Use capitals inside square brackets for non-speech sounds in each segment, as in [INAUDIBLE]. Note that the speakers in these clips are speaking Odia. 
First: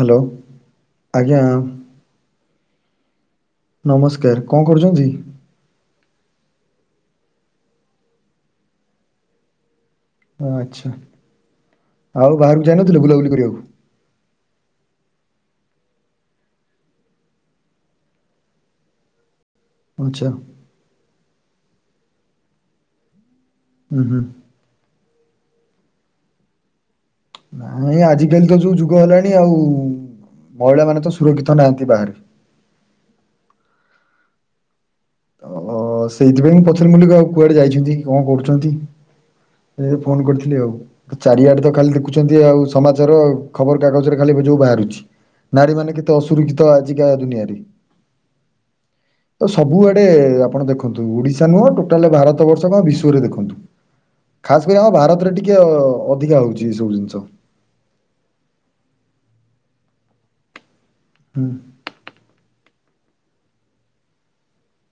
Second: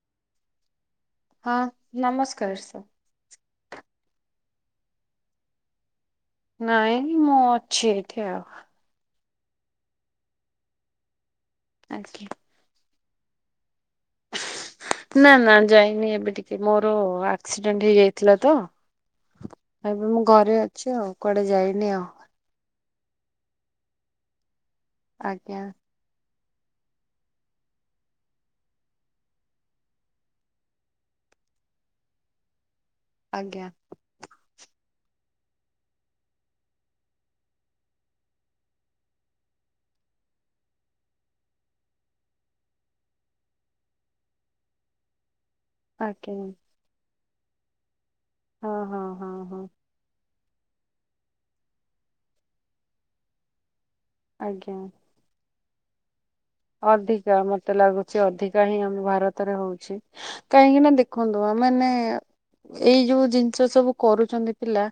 ହାଲୋ ଆଜ୍ଞା। ହଁ [INAUDIBLE] ନମସ୍କାର କଣ କରୁଛନ୍ତି? ନାଇଁ ମୁଁ ଅଛି ଏଇଠି ଆଉ। ଓ ଆଚ୍ଛା ଆଜ୍ଞା। ଆଉ ବାହାରକୁ ଯାଇନଥିଲ ବୁଲାବୁଲି କରିବାକୁ? [INAUDIBLE] ନା ନା ଯାଇନି ଏବେ ଟିକେ‌ ମୋର ଆକ୍ସିଡେଣ୍ଟ ହେଇଯାଇଥିଲା ତ ଏବେ ମୁଁ ଆଚ୍ଛା ଘରେ ଅଛି ଆଉ କୁଆଡେ ଯାଇନି ଆଉ। ହୁଁ ହୁଁ। ଆଜ୍ଞା। ନାଇ ନାଇଁ ଆଜି କାଲି ତ ଯୋଉ ଯୁଗ ହେଲାଣି ଆଉ ମହିଳା ମାନେ ତ ସୁରକ୍ଷିତ ନାହାନ୍ତି ବାହାରେ। ଆଜ୍ଞା। ଅ ସେଇଥିପାଇଁ ମୁଁ ପଛରେ ମଲିକ ଆଉ କୁଆଡେ ଯାଇଛନ୍ତି କଣ କରୁଛନ୍ତି ଫୋନ କରିଥିଲି ଆଉ ଚାରିଆଡେ ତ ଖାଲି ଦେଖୁଛନ୍ତି ଆଉ ସମାଚାର ଖବର କାଗଜରେ ଖାଲି ଯୋଉ ବାହାରୁଛି ନାରୀ ମାନେ କେତେ ଆଜ୍ଞା। ଅସୁରକ୍ଷିତ ଆଜିକା ଦୁନିଆରେ ହଁ ହଁ ହଁ ତ ହଁ ସବୁ ଆପଣ ଦେଖନ୍ତୁ ଓଡିଶା ନୁହଁ ଟୋଟାଲ ଭାରତ ବର୍ଷ କଣ ବିଶ୍ଵରେ ଦେଖନ୍ତୁ ଖାସ ଆଜ୍ଞା। କରି ଆମ ଭାରତରେ ଟିକେ ଅ ଅଧିକା ମତେ ଲାଗୁଛି ଅଧିକା ହିଁ ଆମ ଭାରତରେ ହଉଛି କାହିଁକି ନା ହୁଁ କଣ୍ଡୁଆ ମାନେ, ଏଇ ଯୋଉ ଜିନିଷ ସବୁ କରୁଛନ୍ତି ପିଲା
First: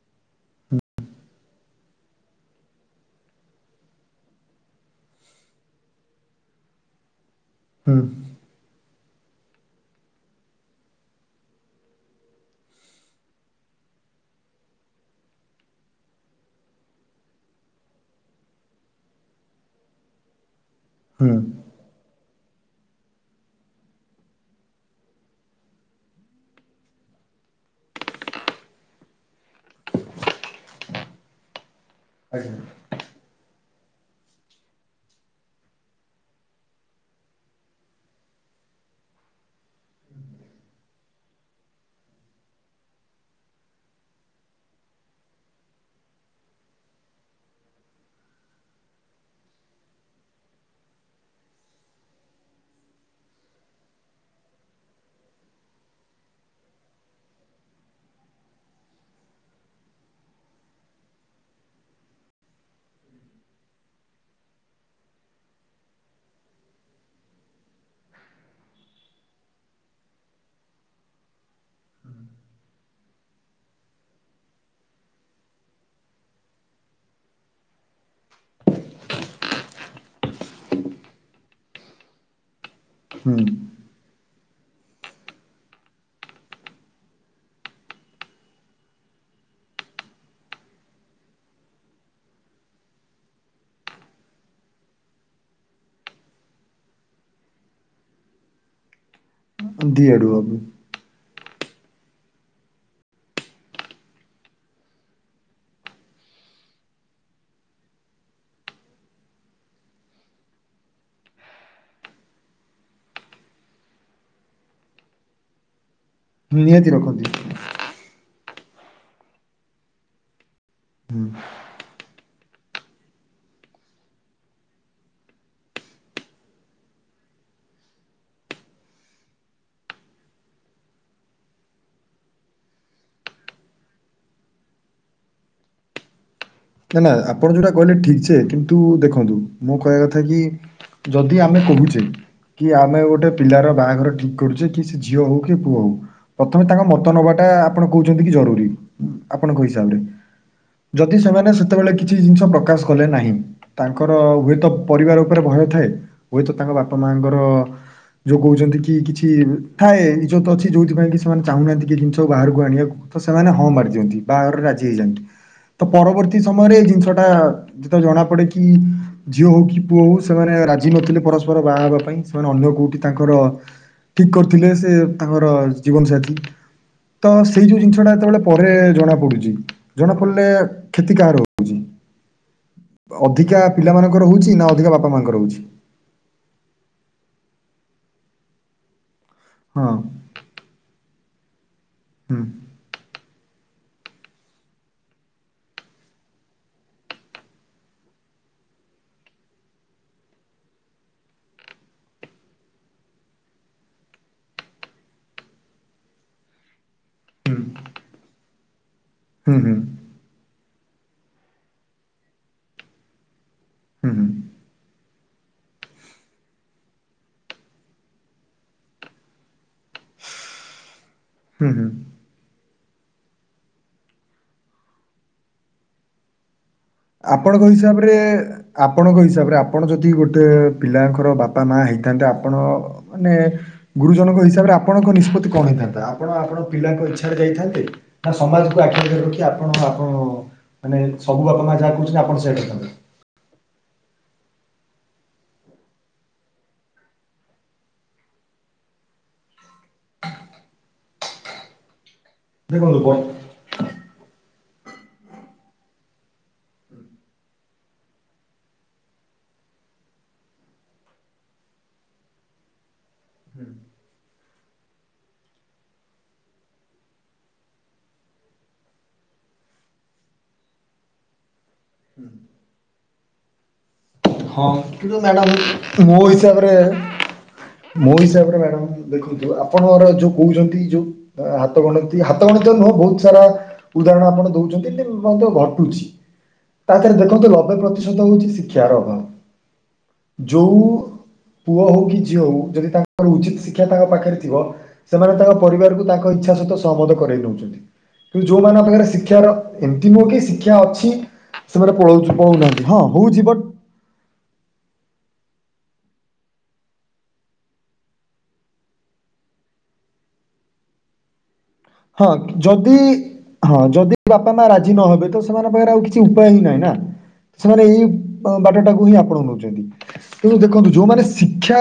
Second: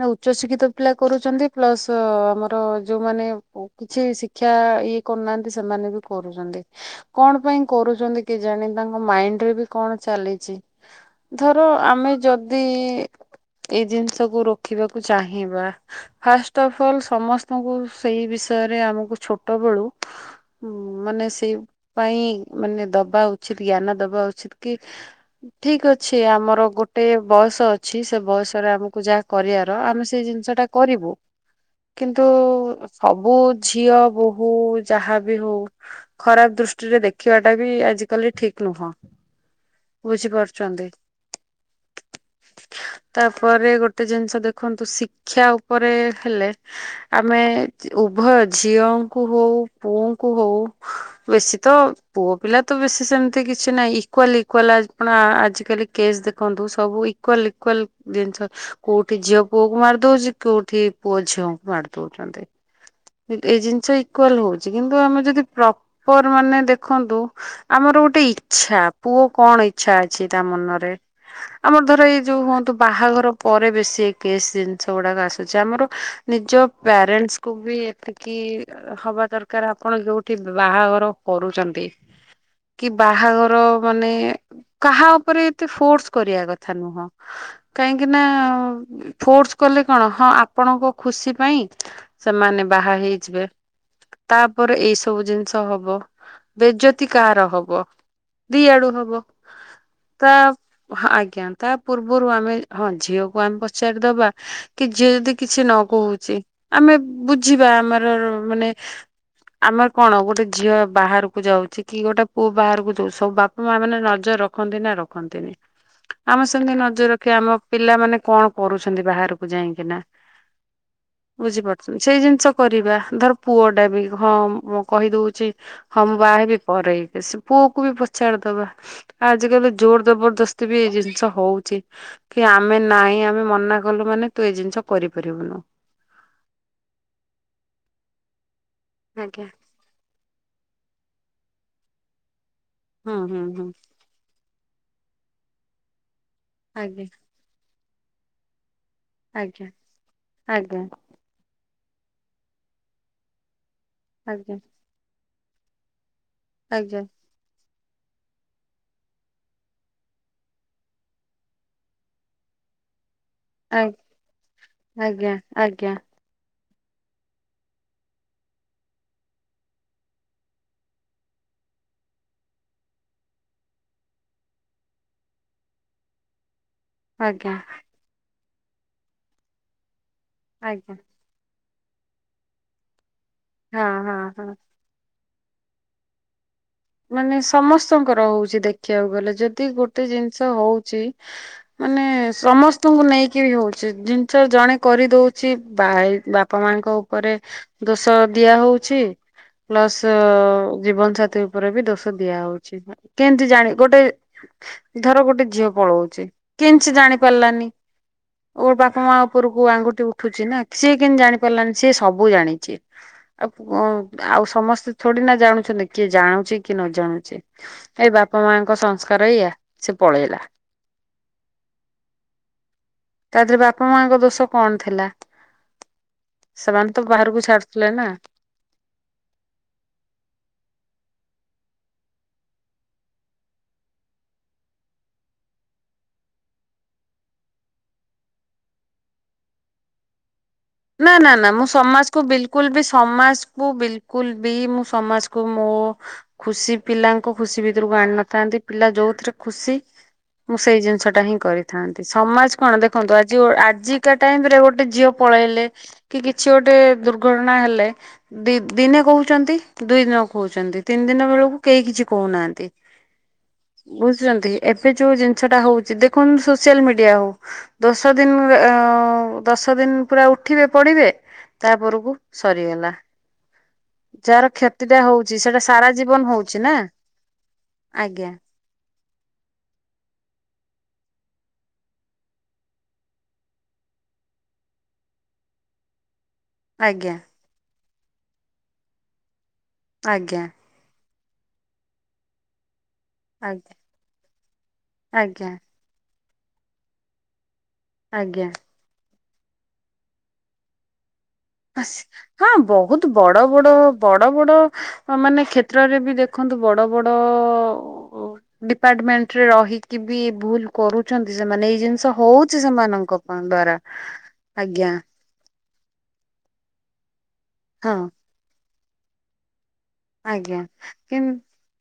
ନା ଉଚ୍ଚଶିକ୍ଷିତ ପିଲା କରୁଛନ୍ତି ପ୍ଲସ ଆମର ଯୋଉମାନେ କିଛି ଶିକ୍ଷା ଇଏ କରୁନାହାନ୍ତି ସେମାନେ ବି କରୁଛନ୍ତି କଣ ପାଇଁ ହୁଁ କରୁଛନ୍ତି କି ଜାଣି ତାଙ୍କ ମାଇଣ୍ଡ ରେ ବି କଣ ଚାଲିଛି ଧର ଆମେ ଯଦି ଏଇ ଜିନିଷକୁୁ ରୋକିବାକୁ ଚାହିଁବା ଫାଷ୍ଟ ଅଫ ଅଲ୍ ସମସ୍ତଙ୍କୁ ସେଇ ବିଷ ବିଷୟରେ ଆମକୁ ଛୋଟବେଳୁ ମାନେ ହୁଁ। ସେଇ ପାଇଁ ମାନେ ଦବା ଉଚିତ ଜ୍ଞାନ ଦବା ଉଚିତ କି ଠିକ ଅଛି ଆମର ଗୋଟେ ବୟ ବୟସ ଅଛି ସେ ବୟସରେ ଆମକୁ ଯାହା କରିବାର ଆମେ ସେଇ ଜିନିଷ ଟା କରିବୁ। କିନ୍ତୁ ସବୁ ଝିଅ ବୋହୂ ଯାହା ବି ହଉ ଖରାପ ଦୃଷ୍ଟିରେ ଦେଖିବାଟା ବି ଆଜିିକାଲି ଠିକ ନୁହଁ। ବୁଝିପାରୁଛନ୍ତି? ତାପରେ ଗୋଟେ ଜିନିଷ ଦେଖନ୍ତୁ ଶିକ୍ଷା ଉପରେ ହେଲେ ଆମେ ଉଭୟ ଝିଅଙ୍କୁ ହଉ ପୁଅଙ୍କୁ ହଉ ବେଶୀ ତ ପୁଅ ପିଲା ତ ବେଶୀ ସେମିତି କିଛି ନାହିଁ ଇକ୍ୱାଲ ଇକ୍ଵାଲ ଆଜିକାଲି ଦେଖନ୍ତୁ ସବୁ ଇକ୍ୱାଲ ଇକ୍ଵାଲ ଜିନିଷ କୋଉଠି ଝିଅ ପୁଅକୁ ମାରି ଦଉଛି କୋଉଠି ପୁଅ ଝିଅଙ୍କୁ ମାରି ଦଉଛନ୍ତି ଏଇ ଜିନିଷ ଇକ୍ଵାଲ ହଉଛି। କିନ୍ତୁ ଆମେ ଯଦି ପ୍ରପର ମାନେ ଦେଖନ୍ତୁ ଆମର ଗୋଟେ ଇଛା ପୁଅ କଣ ଇଚ୍ଛା ଅଛି ତା ମନରେ ଆମର ଧର ଏଇ ଯୋଉ ହୁଅନ୍ତୁ ବାହାଘର ପରେ ବେଶୀ ଏ କେେଶ ଜିନିଷ ଗୁଡାକ ଆସୁଛି ଆମର ନିଜ ପ୍ୟାରେଣ୍ଟସ୍ କୁ ବି ଏତିକି ହବା ଦର କାର ଆପଣ ଯୋଉଠି ବାହାଘର କରୁଛନ୍ତି କି ହୁଁ ବାହାଘର ମାନେ କାହା ଉପରେ ଏତେ ଫୋର୍ସ କରିବା କଥା ନୁହଁ କାହିଁକି ନା ଫୋର୍ସ କଲେ କଣ ହଁ ଆପଣଙ୍କ ଖୁସି ପାଇଁ ସେମାନେ ବାହା ହେଇଯିବେ। ତାପରେ ଏଇ ସବୁ ଜିନିଷ ହବ ବେଜତି କାହାର ହବ? ଦି ଆଡୁ ହବ ଦି ଆଡୁ ତା ହବ। ଆଜ୍ଞା ତା ପୂର୍ବରୁ ଆମେ ହଁ ଝିଅକୁ ଆମେ ପଚାରି ଦବା କି ଝିଅ ଯଦି କିଛି ନ କହୁଛି ଆମେ ବୁଝିବା ଆମର ମାନେ ଆମର କଣ ଗୋଟେ ଝିଅ ବାହାରକୁ ଯାଉଛି କି ଗୋଟେ ପୁଅ ବାହାରକୁ ଯାଉଛି ସବୁ ବାପା ମା ମାନେ ନ ଜ ରଖନ୍ତି ନା ରଖନ୍ତିନି? ଆମେ ସେମିତି ନିହାତି ନଜର ରଖନ୍ତି। ରଖିବା ଆମ ପିଲାମାନେେ କଣ କରୁଛନ୍ତି ବାହାରକୁ ଯାଇକିନା। ବୁଝିପାରୁଛନ୍ତି ସେଇ ଜିନିଷ କରିବା ଧର ପୁଅ ଟା ବି ହଁ ମୁଁ କହିଦଉଛି ହଁ ମୁଁ ବାହାହେବି ପରେଇକି ସେ ପୁଅକୁ ବି ପଚାର ଦବା। ଆଜି କାଲି ଜୋର ଜବରଦସ୍ତି ବି ଏଇ ଜିନିଷ ହଉଛି କି ଆମେ ନାଇଁ ଆମେ ମନା କଲୁ ମାନେ ତୁ ଏ ଜିନିଷ କରିପାରିବୁନୁ। ନା ନା ଆପଣ ଯୋଉଟା କହିଲେ ଠିକ ସେେ କିନ୍ତୁ ଦେଖନ୍ତୁ ଆଜ୍ଞା ମୁଁ କହିବା କଥା କି ଯଦି ଯଦି ଆମେ କହୁଛେ କି ଆମେ ହୁଁ ଗୋଟେ ହୁଁ ହୁଁ ପିଲାର ବାହାଘର ଠିକ କରୁଚେ କି ସେ ଝିଅ ହଉ କି ପୁଅ ହଉ ପ୍ରଥମେ ତାଙ୍କ ଆଜ୍ଞା ମତ ନବାଟା ଆପଣ କହୁଛନ୍ତି କି ଜରୁରୀ। ଆପଣଙ୍କ ଆଜ୍ଞା ହିସାବରେ, ଆଜ୍ଞା ଯଦି ସେମାନେ ସେତେବେଳେ କିଛି ଜିନିଷ ପ୍ରକାଶ କଲେ ନାହିଁ। ତାଙ୍କର ଆଜ୍ଞା ହୁଏତ ପରିବାର ଉପରେ ଭୟ ଥାଏ ହୁଏତ ତାଙ୍କ ବାପା ଆଜ୍ଞା ମାଆଙ୍କର ଯୋଉ କହୁଛନ୍ତି କି କିଛି ଥାଏ ଇଜତ ଅଛି ଯୋଉଥିପାଇ କି ସେମାନେ ଚାହୁଁନାହାନ୍ତି କି ଜିନିଷ ବାହାରକୁ ଆଣିବାକୁ। ତ ସେମାନେ ହଁ ଆ ମାରି ଦିଅନ୍ତି ବାହାଘରେ ରାଜି ହେଇଯାନ୍ତି ଆଜ୍ଞା ତ ଆଜ୍ଞା ପରବର୍ତ୍ତୀ ସମୟରେ ଏଇ ଜିନିଷ ଟା ଯେତେଳେ ଜଣା ପଡେ କି ଝିଅ ହଉ କି ପୁଅ ହଉ ସେମାନେ ରାଜି ନଥିଲେ ପରସ୍ପର ର ବାହା ହେବା ପାଇଁ ସେମାନେ ଅନ୍ୟ କୋଉଠି ତାଙ୍କର ଠିକ କରିଥିଲେ ସେ ତାଙ୍କର ଜୀବନ ସାଥି। ତ ଆଜ୍ଞା ସେଇ ଯୋଉ ଜିନିଷ ଟା ଯେତେବେଳେ ପରେ ଜଣା ପଡୁଛି ଜଣା ପଡିଲେ ଆଜ୍ଞା କ୍ଷତି କାହାର ଅଧିକା ପିଲା ହଁ ହଁ ମାନଙ୍କର ହଁ। ହଉଛି ନା ଅଧିକା ବାପା ମାଙ୍କର ହଉଛି। ହ ମାନେ ସମସ୍ତଙ୍କର ହଉଚି ଦେଖିବାକୁ ଗଲେ ଯଦି ହଁ ଗୋଟେ ଜିନିଷ ହଉଚି ମାନେ ହୁଁ ସମସ୍ତଙ୍କୁ ନେଇକି ବି ହଉଛି। ଜିନିଷ ଜଣେ କରି ଦଉଛିଇ ବାପା ମାଙ୍କ ଉପରେ ଦୋଷ ଦିଆ ହଉ ପ୍ଲସ ଜୀବନ ସା ଉପରେ ବି ଦୋଷ ଦିଆ ହଉଛି କେମିତି ଜାଣି ଗୋଟେ ଧର ଗୋଟେ ଝିଅ ପଳଉଛି କେନ୍ତି ସେ ଜାଣି ହୁଁ ପାରିଲାନି ଓ ବାପ ବାପା ମା ହୁଁ ଉପରକୁ ଆଙ୍ଗୁଠି ହୁଁ ଉଠୁଛି ନା ସିଏ କେମତି ଜାଣି ପାରିଲାନି ସି ସବୁ ଜାଣିଛି। ଆଉ କ ହୁଁ ଆଉ ସମସ୍ତେ ଛଡି ନା ଜାଣୁଛନ୍ତି କିଏ ଜାଣୁ କି ନ ଜାଣୁଛି ଏଇ ବାପା ମାଙ୍କ ସଂସ୍କାର ଏଇଆ ସେ ପଳେଇଲା। ହୁଁ ହୁଁ। ତା ଦେହରେ ବାପା ମାଙ୍କ ଦୋଷ କଣ ଥିଲା? ସେମାନେ ତ ବାହାରକୁ ଆପଣଙ୍କ ଛାଡୁଥିଲେ ନା ହିସାବରେ ଆପଣଙ୍କ ହିସାବରେ ଆପଣ ଯଦି ଗୋଟେ ପିଲାଙ୍କ ର ବାପା ମା ହେଇଥାନ୍ତେ ଆପଣ ମାନେ ଗୁରୁଜନଙ୍କ ହିସାବରେ ଆପଣଙ୍କ ନିଷ୍ପତ୍ତି କଣ ହେଇଥାନ୍ତା? ଆପଣ ଆପଣ ପିଲାଙ୍କ ଇଚ୍ଛାରେରେ ଯାଇଥାନ୍ତେ ନା ସମାଜକୁ ଆଖି ଆଗରେ ରଖି ଆପଣ ଆପଣ ମାନେ ନା ନା ସବୁ ନା ମୁଁ ଆପଣ ଯାହା କହୁଛନ୍ତି ସମାଜକୁ ସେଇଆ ବିଲକୁଲ ବି କରିଥାନ୍ତେ ସମାଜ ମୁଁ ବିଲକୁଲ ବି ମୁଁ ସମାଜକୁୁ ମୋ ଖୁସି ପିଲାଙ୍କ ଖୁସି ଭିତରକୁ ଆଣି ନଥାନ୍ତି। ପିଲା ଯୋଉଥିରେ ଖୁସି ମୁଁ ସେଇ ଜିନିଷ ଟା ହିଁ କରିଥାନ୍ତି। ସମାଜ କଣ ଦେଖନ୍ତୁ ଆଜି ଆଜିକା ଟାଇମ ରେ ଗୋଟେ ଝିଅ ପଳେଇଲେ କି କିଛି କିଛି ଗୋଟେ ଦୁର୍ଘଟଣା ହେଲେ ଦ ଦିନେ କହୁଛନ୍ତି ଦୁଇ ଦିନ କହୁଛନ୍ତି ତିନି ଦିନ ବେଳକୁ କେହି କିଛି କହୁନାହାନ୍ତି। ବୁଝୁଛନ୍ତି। ଏବେ ଯୋଉ ଜିନିଷ ଟା ହଉଛି ଦେଖନ୍ତୁ ସୋସିଆଲ ମିଡିଆ ହଉ ଦଶ ଦିନ ଦଶ ଦଶ ଦିନ ପୁରା ଉଠିବେ ପଡିବେ ତାପରକୁ ସରିଗଲା। ଯାହାର ହଁ କ୍ଷତି ଟା କିନ୍ତୁ ହଉଛି ସେଟା ସାରା ମ୍ୟାଡାମ ମୋ ଜୀବନ ହଉଛି ହିସାବରେ ନା ମୋ ଆଜ୍ଞା ହିସାବ ରେ ମ୍ୟାଡ଼ାମ ଦେଖନ୍ତୁ ଆପଣଙ୍କର ଯୋଉ କହୁଛନ୍ତି ଯୋଉ ହାତ ଗଣତି ହାତ ଗଣିତ ନୁହଁ ବହୁତ ସାରା ଉଦାହରଣ ଆପଣ ଦଉଛନ୍ତି ମଧ୍ୟ ଘଟୁଛି ଆଜ୍ଞା ତାପରେ ଦେଖନ୍ତୁ ନବେ ପ୍ରତିଶତ ହଉଛି ଶିକ୍ଷାର ଅଭାବ। ଆଜ୍ଞା ଯୋଉ ପୁଅ ହଉ କି ଝିଅ ହଉ ଯଦି ତାଙ୍କର ଉଚିତ ଆଜ୍ଞା ଶିକ୍ଷା ତାଙ୍କ ପାଖରେ ସେମାନେ ଆଜ୍ଞା ତାଙ୍କ ପରିବାରକୁ ତାଙ୍କ ଇଚ୍ଛା ସହିତ ସହମତ କରାଇ ଦଉଛନ୍ତି କିନ୍ତୁ ଆଜ୍ଞା ଯୋଉମାନେଙ୍କ ପାଖରେ ଶିକ୍ଷିତ ଶିକ୍ଷାର ଏମିତି ନୁହ କି ଶିକ୍ଷା ଅଛି ସେମାନେ ପଳଉଛୁ ହଁ ପଳଉନାହାନ୍ତି ବହୁତ ବଡ ହଉଛି ବଟ୍ ବଡ ବଡ ବଡ଼ ବଡ଼ ମାନେ କ୍ଷେତ୍ରରେ ବି ଦେଖନ୍ତୁ ବଡ଼ ବଡ଼ ଡିପାର୍ଟମେଣ୍ଟରେ ରହିକି ବି ଭୁଲ କରୁଛନ୍ତି ସେମାନେ ଜିନିଷ ହଁ ହଉଛି ଯଦି ସେମାନଙ୍କ ଦ୍ଵାରା ହଁ ଯଦି ବାପା ମା ଆଜ୍ଞା ରାଜି ନହବେ ତ ସେମାନେ ପା ଆଉ କିଛି ଉପାୟ ହିଁ ନାହିଁ ନା ସେମାନେ ହଁ ଏଇ ବାଟ ଟାକୁ ହିଁ ଆପଣ ନଉଛନ୍ତି। କିନ୍ତୁ ଆଜ୍ଞା ଦେଖନ୍ତୁ ଯୋଉମାନେ କିନ୍ ଶିକ୍ଷା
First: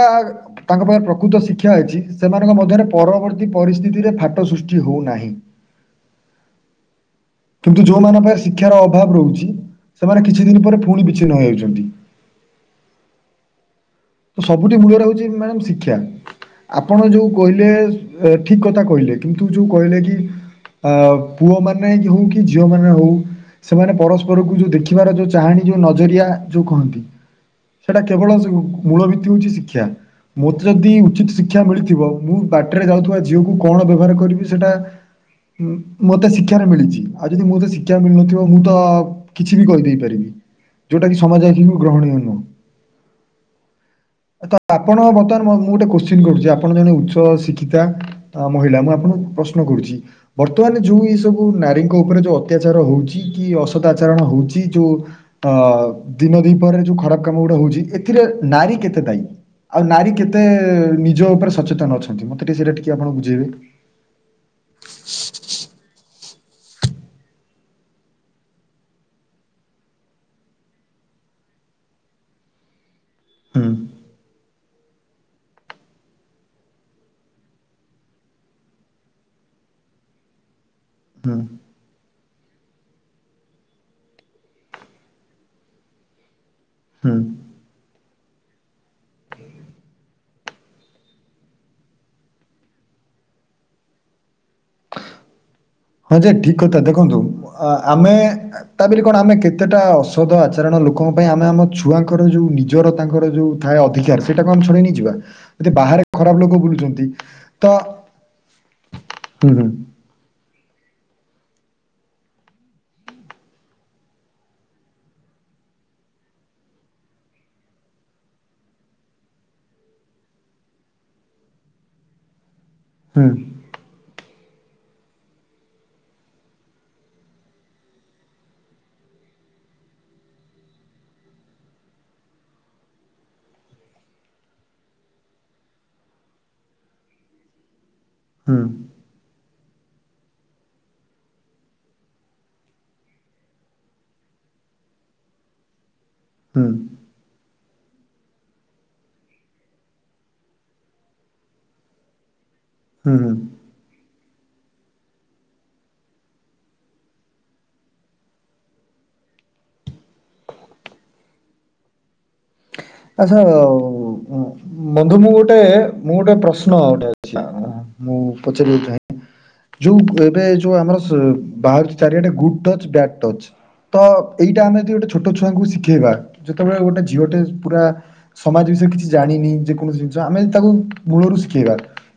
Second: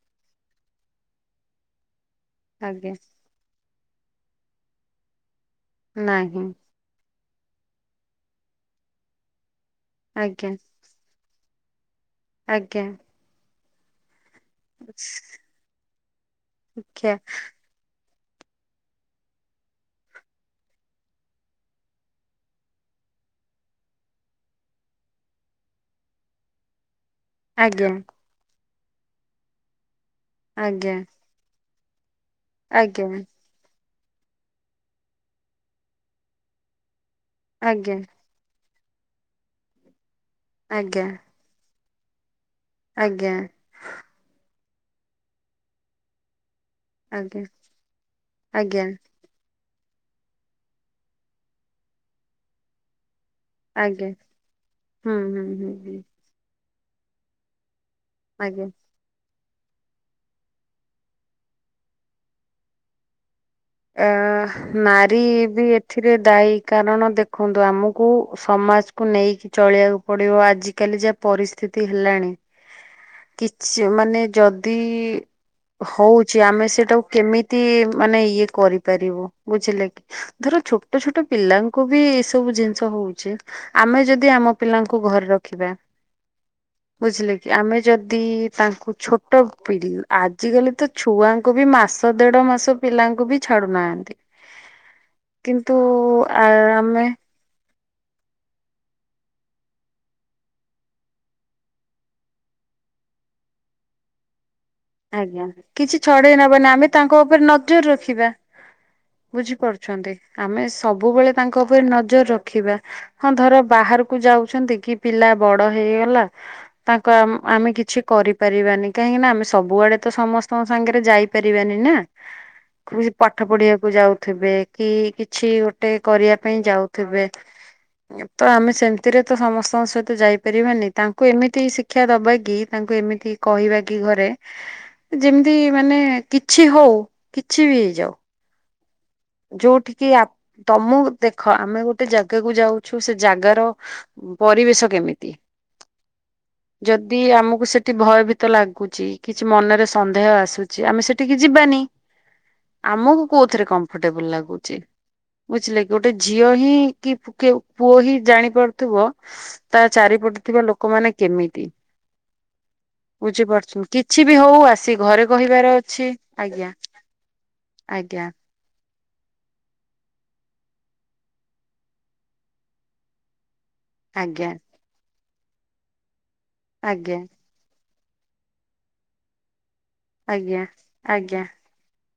ତାଙ୍କ ପାଖରେ ପ୍ରକୃତ ଶିକ୍ଷା ଅଛି ସେମାନଙ୍କ ମଧ୍ୟରେ ଆଜ୍ଞା ପରବର୍ତ୍ତୀ ପରିସ୍ଥିତିରେ ଫାଟ ସୃଷ୍ଟି ହଉନାହିଁ। ନାହିଁ। କିନ୍ତୁ ଯୋଉମାନଙ୍କ ଶିକ୍ଷାର ଅଭାବ ରହୁଛି ସେମାନେ କିଛି ଆଜ୍ଞା ଦିନ ପରେ ପୁଣି ବିଚ୍ଛିନ୍ନ ହେଯାଉଛନ୍ତି। ଆଜ୍ଞା। ତ ସବୁଠି ମୂଳରେ ହେଉଛି ମ୍ୟାଡ଼ମ୍ ଶିକ୍ଷା ଆପଣ ଶିକ୍ଷା ଯେଉଁ କହିଲେ ଠିକ କଥା କହିଲେ କିନ୍ତୁ ଯୋଉ କହିଲେ କି ଅ ପୁଅ ମାନେ ହଉ କି ଝିଅ ମାନେ ହଉ ସେମାନେ ପରସ୍ପରକୁ ଯୋଉ ଦେଖିବାର ଯୋଉ ଚାହାଣୀ ଯୋଉ ନଜରିଆ ଯୋଉ କହନ୍ତି ଆଜ୍ଞା ସେଇଟା କେବଳ ମୂଳ ଭିତ୍ତି ହଉଛି ଶିକ୍ଷା ମତେ ଯଦି ଆଜ୍ଞା ଉଚିତ ଶିକ୍ଷା ମିଳିଥିବ ମୁଁ ବାଟିରେ ଆଜ୍ଞା ଯାଉଥିବା ଝିଅକୁ କଣ ବ୍ୟବହାର କରିବି ସେଇଟା ମତେ ଶିକ୍ଷାରେ ମିଳିଛି ଆଉ ଯଦି ମୋତେ ଶିକ୍ଷା ଆଜ୍ଞା ମିଳୁନଥିବ ମୁଁ ତ କିଛି ବି କରିଦେଇ ପାରିବି ଆଜ୍ଞା ଯୋଉଟା କି ସମାଜ ଆଖି ଗ୍ରହନିୟ ନୁହ। ଆଜ୍ଞା। ତ ଆପଣ ବର୍ତ୍ତମାନ ମୁଁ ମୁଁ ଗୋଟେ କୋଶ୍ଚିନ୍ କରୁଛି? ଆପ ଆପଣ ଜଣେ ଉଚ୍ଚ ଆଜ୍ଞା ଶିକ୍ଷିତା ମହିଳା ଆଜ୍ଞା ମୁଁ ଆପଣଙ୍କୁ ପ୍ରଶ୍ନ କରୁଚି? ବର୍ତ୍ତମାନ ଯୋଉ ଏଇ ସବୁ ନାରୀଙ୍କ ଉପରେ ଯୋଉ ଅତ୍ୟାଚାର ହଉଛି କି ଅସଦା ଆଜ୍ଞା ଆଚାରଣ ହଉଛି, ଯୋଉ ହୁଁ ହୁଁ ଅ ହୁଁ ହୁଁ ଦିନ ଦି ପହରରେ ଯୋଉ ଖରାପ କାମ ଗୁଡା ହଉଛି ଏଥି ଆଜ୍ଞା ନାରୀ କେତେ ଦାୟୀ? ଆଉ ନାରୀ କେତେ ନିଜ ଉପରେ ସଚେତନ ଅଛନ୍ତି। ମତେ ଟିକେ ସେଇଟା ଟିକେ ଆପଣ ବୁଝେଇବେ। ଆ ନାରୀ ବି ଏଥିରେ ଦାୟୀ। କାରଣ ଦେଖନ୍ତୁ ଆମକୁ ସମାଜକୁୁ ନେଇକି ଚଳିବାକୁ ପଡିବ ଆଜିକାଲି ଯେ ପରିସ୍ଥିତି ହେଲାଣି ହୁଁ କିଛି ମାନେ ଯଦି ହଉଚି ଆମେ ସେଟାକୁ କେମିତି ମାନେ ଇଏ କରିପାରିବୁ ବୁଝିଲେ କି? ଧର ଛୋଟ ଛୋଟ ହୁଁ ପିଲାଙ୍କୁ ବି ସବୁ ଜିନିଷ ହଉଛି ଆମେ ଯଦି ଆମ ପିଲାଙ୍କୁ ଘରେ ରଖିବା ହୁଁ ବୁଝିଲେ କି ଆମେ ଯଦି ତାଙ୍କୁ ଛୋଟ ପିଢ଼ି। ଆଜିକାଲି ତ ଛୁଆଙ୍କୁ ବି ମାସ ଦେଢ ମାସ ପିଲାଙ୍କୁ ବି ଛାଡୁନାହାଁନ୍ତି। କିନ୍ତୁ ହଁ ଯେ ଆ ଠିକ୍ କଥା ଆମେ ଦେଖନ୍ତୁ ଆ ଆମେ ତା ବିଲି କଣ ଆମେ କେତେଟା ଅସଦ ଆଚରଣ ଲୋକଙ୍କ ପାଇଁ ଆମେ ଆମ ଛୁଆଙ୍କର ଯୋଉ ନିଜ ର ତାଙ୍କର ଯୋଉ ଥାଏ ଅଧିକାର ସେଇଟା ଆଜ୍ଞା କିଛି ଛଡେଇ ଲୋକ ନବାନି। ଆମେ ବୁଲୁଛନ୍ତି ତାଙ୍କ ଉପରେ ତ ନଜର ରଖିବା। ହୁଁ ହୁଁ ବୁଝିପାରୁଛନ୍ତି ଆମେ ସବୁବେଳେ ତାଙ୍କ ଉପରେ ନଜର ରଖିବା। ହଁ ଧର ବାହାରକୁ ଯାଉଛନ୍ତି କି ପିଲା ବଡ ହେଇ ହେଇଗଲା ତାଙ୍କ ଆମ ଆମେ କିଛି କରିପାରିବାନି କାହିଁକି ନା ଆମେ ସବୁଆଡେ ତ ସମସ୍ତଙ୍କ ସାଙ୍ଗରେ ଯାଇପାରିବାନି ନା। ହୁଁ ପାଠ ପଢିବାକୁ ଯାଉ ଥିବେ, କି କିଛି ଗୋଟେ କରିବା ପାଇଁ ଯାଉଥିବେ ତ ଆମେ ସେମିତିରେ ତ ସମସ୍ତଙ୍କ ସହିତ ଯାଇପାରିବାନି, ତାଙ୍କୁ ଏମିତି ଶିକ୍ଷା ଦବା କି ତାଙ୍କୁ ଏମିତି କହିବା କି ଘରେ ଯେମିତି ମାନେ କିଛି ହଉ କିଛି ବି ହେଇଯାଉ ହୁଁ। ଯୋଉଠିକି ଆପ ତମକୁ ଦେଖ ଆମେ ଗୋଟେ ଜାଗାକୁ ଯାଉଛୁ ସେ ଜାଗାର ପରିବେଶ କେମିତି? ହୁଁ ଯଦି ଆମକୁ ସେ ଠି ଭୟଭୀତ ଲାଗୁଛି, କିଛି ମନରେ ସନ୍ଦେହ ଆସୁଚି, ଆମେ ସେଠିକି ଯିବାନି। ହୁଁ ଆମକୁ ହୁଁ କୋଉଥିରେ କମ୍ଫର୍ଟେବଲ ଲାଗୁଚି ବୁଝିଲେ କି ଗୋଟେ ଝିଅ ହିଁ କି-କି-ପୁଅ ହିଁ ଜାଣିପାରୁଥିବ ତା ଚାରି ପଟେ ଥିବା ଲୋକମାନେ କେମିତି? ଆଚ୍ଛା ବୁଝିପାରୁଛନ୍ତି କିଛି ବି ହଉ ଆସି ବନ୍ଧୁ ଘରେ ମୁଁ ଗୋଟେ କହିବାର ଅଛି ମୁଁ ଗୋଟେ ଆଜ୍ଞା ପ୍ରଶ୍ନ ଗୋଟେ ଅଛି ମୁଁ ଆଜ୍ଞା ପଚାରିବାକୁ ଚାହେଁ? ଯୋଉ ଏବେ ଯୋଉ ଆମର ବାହାରୁଛି ଚାରିଆଡେ ଗୁଡ୍ ଟଚ୍ ବ୍ୟାଡ ଟଚ୍ ତ ଆଜ୍ଞା ଏଇଟା ଆମେ ଯଦି ଗୋଟେ ଛୋଟ ଛୁଆଙ୍କୁ ଶିଖେଇବା, ଯେତେବେଳେ ଗୋଟେ ଆଜ୍ଞା ଝିଅଟେ ପୁରା ସମାଜ ବିଷୟରେ କିଛି ଜାଣିନି ଯେ କୌଣସି ଜିନିଷ ଆମେ ଯଦି ଆଜ୍ଞା ତାକୁ ମୂଳରୁ ଆଜ୍ଞା ଶିଖେଇବା,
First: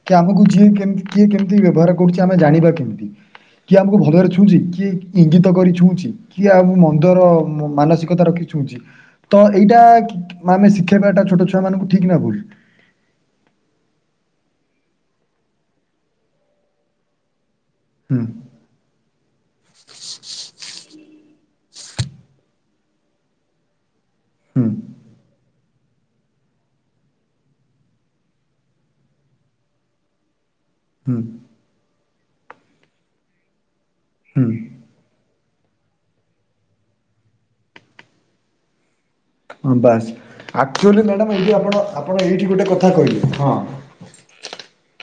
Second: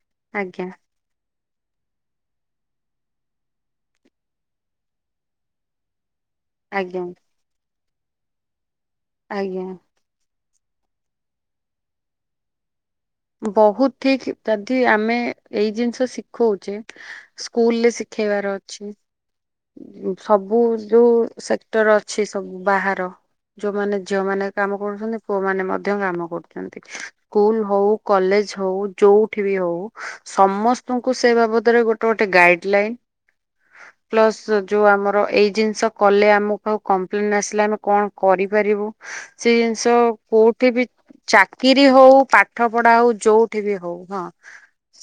ଯେ ଆମକୁ ଯିଏ ଆଜ୍ଞା କେମ କିଏ କେମ୍ ତି ବ୍ୟବହାର କରୁଛି ଆମେ ଜାଣିବା କେମିତି? କିଏ ଆମକୁ ଭଲରେ ଛୁଉଁଛି, କିଏ ଇଙ୍ଗିତ କରି ଛୁଉଁଛି କି ଆଉ ଆଜ୍ଞା ଆଜ୍ଞା ମନ୍ଦର ମାନସିକତା ରଖି ଛୁଇଁଛି ତ ଆଜ୍ଞା ଏଇଟା କି-କି ଆମେ ଶିଖେଇବାଟା ଛୋଟ ଛୁଆ ମାନଙ୍କୁ ଠିକ ନା ଭୁଲ। ବହୁତ ଠିକ ଯଦି ଆମେ ଏଇ ଜିନିଷ ଶିଖଉଚେ ସ୍କୁଲରେ ହୁଁ ଶିଖେଇବାର ଅଛି। ସବୁ ଯୋଉ ସେକ୍ଟର ଅଛି, ସବୁ ବାହାର ଯୋଉମାନେ ଝିଅ ମାନେ ବି ହୁଁ କାମ କରୁଛନ୍ତି ପୁଅମାନେ ମ ଧ୍ୟ କାମ କରୁଚନ୍ତି। ସ୍କୁଲ ହଉ, କଲେଜ ହଉ ଯୋଉଠି ବି ହଉ ସମସ୍ତଙ୍କୁ ହୁଁ ସେ ବାବଦରେ ଗୋଟେ ଗୋଟେ ଗାଇଡ ଲାଇନ୍ ହୁଁ। ପ୍ଲସ ଯୋଉ ଆମର ଏଇ ଜିନିଷ କଲେ ଆମକୁ ଆଉ କମ୍ପ୍ଲେନ ଆସିଲେ ଆମେ କଣ କରିପାରିବୁ ସେଇ ହଁ ଜିନିଷ ବାସ୍ କୋଉଠି ବି ଆକ୍ଚୁଆଲି ମ୍ୟାଡ଼ାମ ଏଇଠି ଆପଣ ଚାକିରୀ ଆପଣ ହଉ, ଏଇଠି ଗୋଟେ କଥା ପାଠପଢା ହଉ, କହିଲେ ହଁ ଯୋଉଠି ବି ହଉ ହଁ।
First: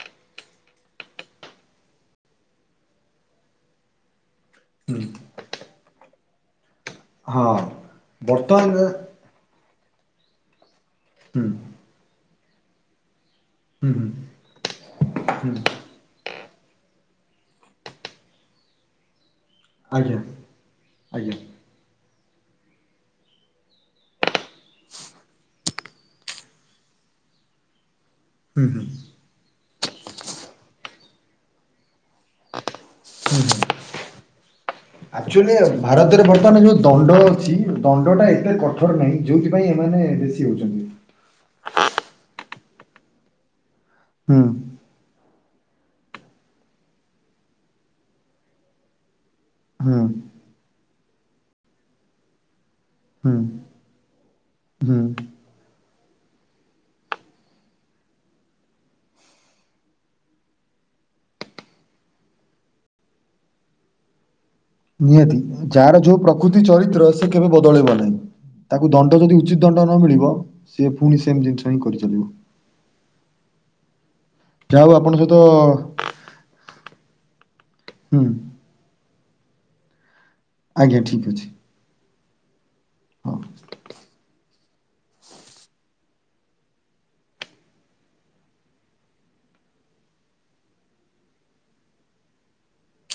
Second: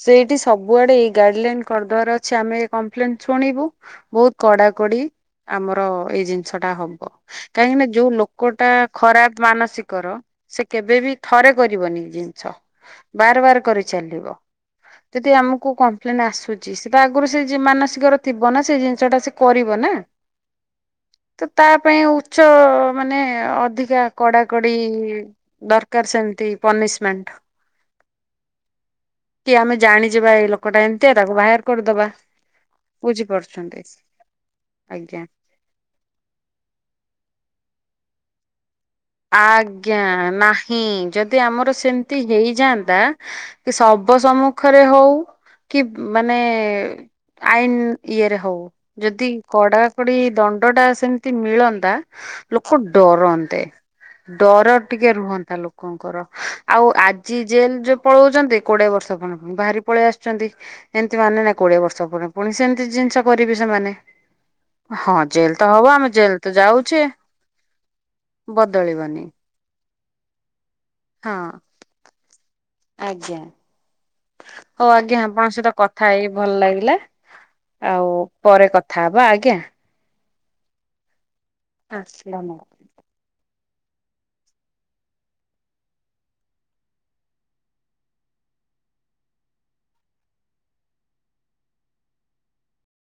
ସେଇଠି ସବୁଆଡେ ଏଇ ଗାଇଡ୍ ଲାଇନ୍ କରିଦବାର ଅଛି ଆମେ କମ୍ପ୍ଲେନ୍ ଶୁଣିବୁ ବୋହୁ କଡାକଡି ଆମର ଏଇ ଜିନିଷଟା ହ ବ ହଁ କାହିଁକିନା ଯୋଉ ଲୋକଟା ବର୍ତ୍ତମାନ ଖରାପ ମାନସିକର ସେ କେବେ ବିି ହୁଁ ଥରେ କରିବନି ଏ ଜିନିଷ। ବାରବାର ହୁଁ କରିଚାଲିବ ଯଦି ହୁଁ ଆମକୁ କମ୍ପ୍ଲେନ୍ ଆସୁ ଚି ସେଟା ଆଗରୁ ସେଇ ଯିଏ ମାନସିକର ଥିବନା ସେଇ ଜିନିଷଟା ସେ କରିବନା ଆଜ୍ଞା ଆଜ୍ଞା ତ ତା ପାଇଁ ଆଉ ଚଅ ମାନେ ଅଧିକା କଡାକଡି ଦରକାର ସେମତି ପନିଶମେଣ୍ଟ୍। ହ। ହୁଁ ହୁଁ। କି ଆମେ ଜାଣିଯିବା ଏଇ ଲୋକଟା ଏମତି ତାକୁ ବାହାର କରିଦବା ବୁଝିପାରୁଛନ୍ତି। ଆଜ୍ଞା। ଆକଚୁଲି ଭାରତରେ ବର୍ତ୍ତମାନ ଯୋଉ ଦଣ୍ଡ ଅଛି ଦଣ୍ଡଟା ଏତେ କଠ ଆଜ୍ଞା ନାହିଁ ଯଦି ଆମର ସେମତି ହେଇ ଯାଆନ୍ତା କି ଶବ ହୁଁ ସମ୍ମୁଖରେ ହୋଉ କି ମାନେ ଆଇନ ଇଏରେ ହୋଉ ଯଦି ହୁଁ କଡାକଡି ଦଣ୍ଡଟା ସେମତି ମିଳନ୍ତା ଲୋକ ହୁଁ ଡରନ୍ତେ। ଡର ହୁଁ ଟିକେ ରୁହନ୍ତା ଲୋକଙ୍କର ଆଉ ଆଜି ଜେଲ ଯୋଉ ପଳୋଉଚନ୍ତି କୋଡିଏ ବର୍ଷ ପୁନେ ପୁଣି ବାହାରି ପଳେଇ ଆସଚନ୍ତି ଏମତି ବାହାରନେ ନା କୋଡିଏ ବର୍ଷ ପରେ ପୁଣି ସେମତି ଜିନଷ କରିବେ ସେମାନେ। ହ। ନିହାତି ଯାହାର ଯୋଉ ପ୍ରକୃତି ଯାଉଛେ ଚରିତ୍ର ସେ କେବେ ବଦଳେଇବ ନାହିଁ। ତାକୁ ଦଣ୍ଡ ବଦଳିବନି ଯଦି ଉଚିତ ଦଣ୍ଡ ନ ମିଳିବ ସିଏ ଫୁଣି ହଁ ସେମ୍ ଜିନିଷ ହିଁ କରିଚାଲିବ। ଆଜ୍ଞା। ହୋଉ ଆଜ୍ଞା ଆପଣଙ୍କ ସହିତ କଥାହେଇ ଭଲଲାଗିଲା ଆଉ ହୁଁ ପରେ କଥା ହବା ଆଜ୍ଞା। ଆଜ୍ଞା ଠିକ୍ ଅଛି। ଆସିଲା ମୋ କତିକି। ହଁ।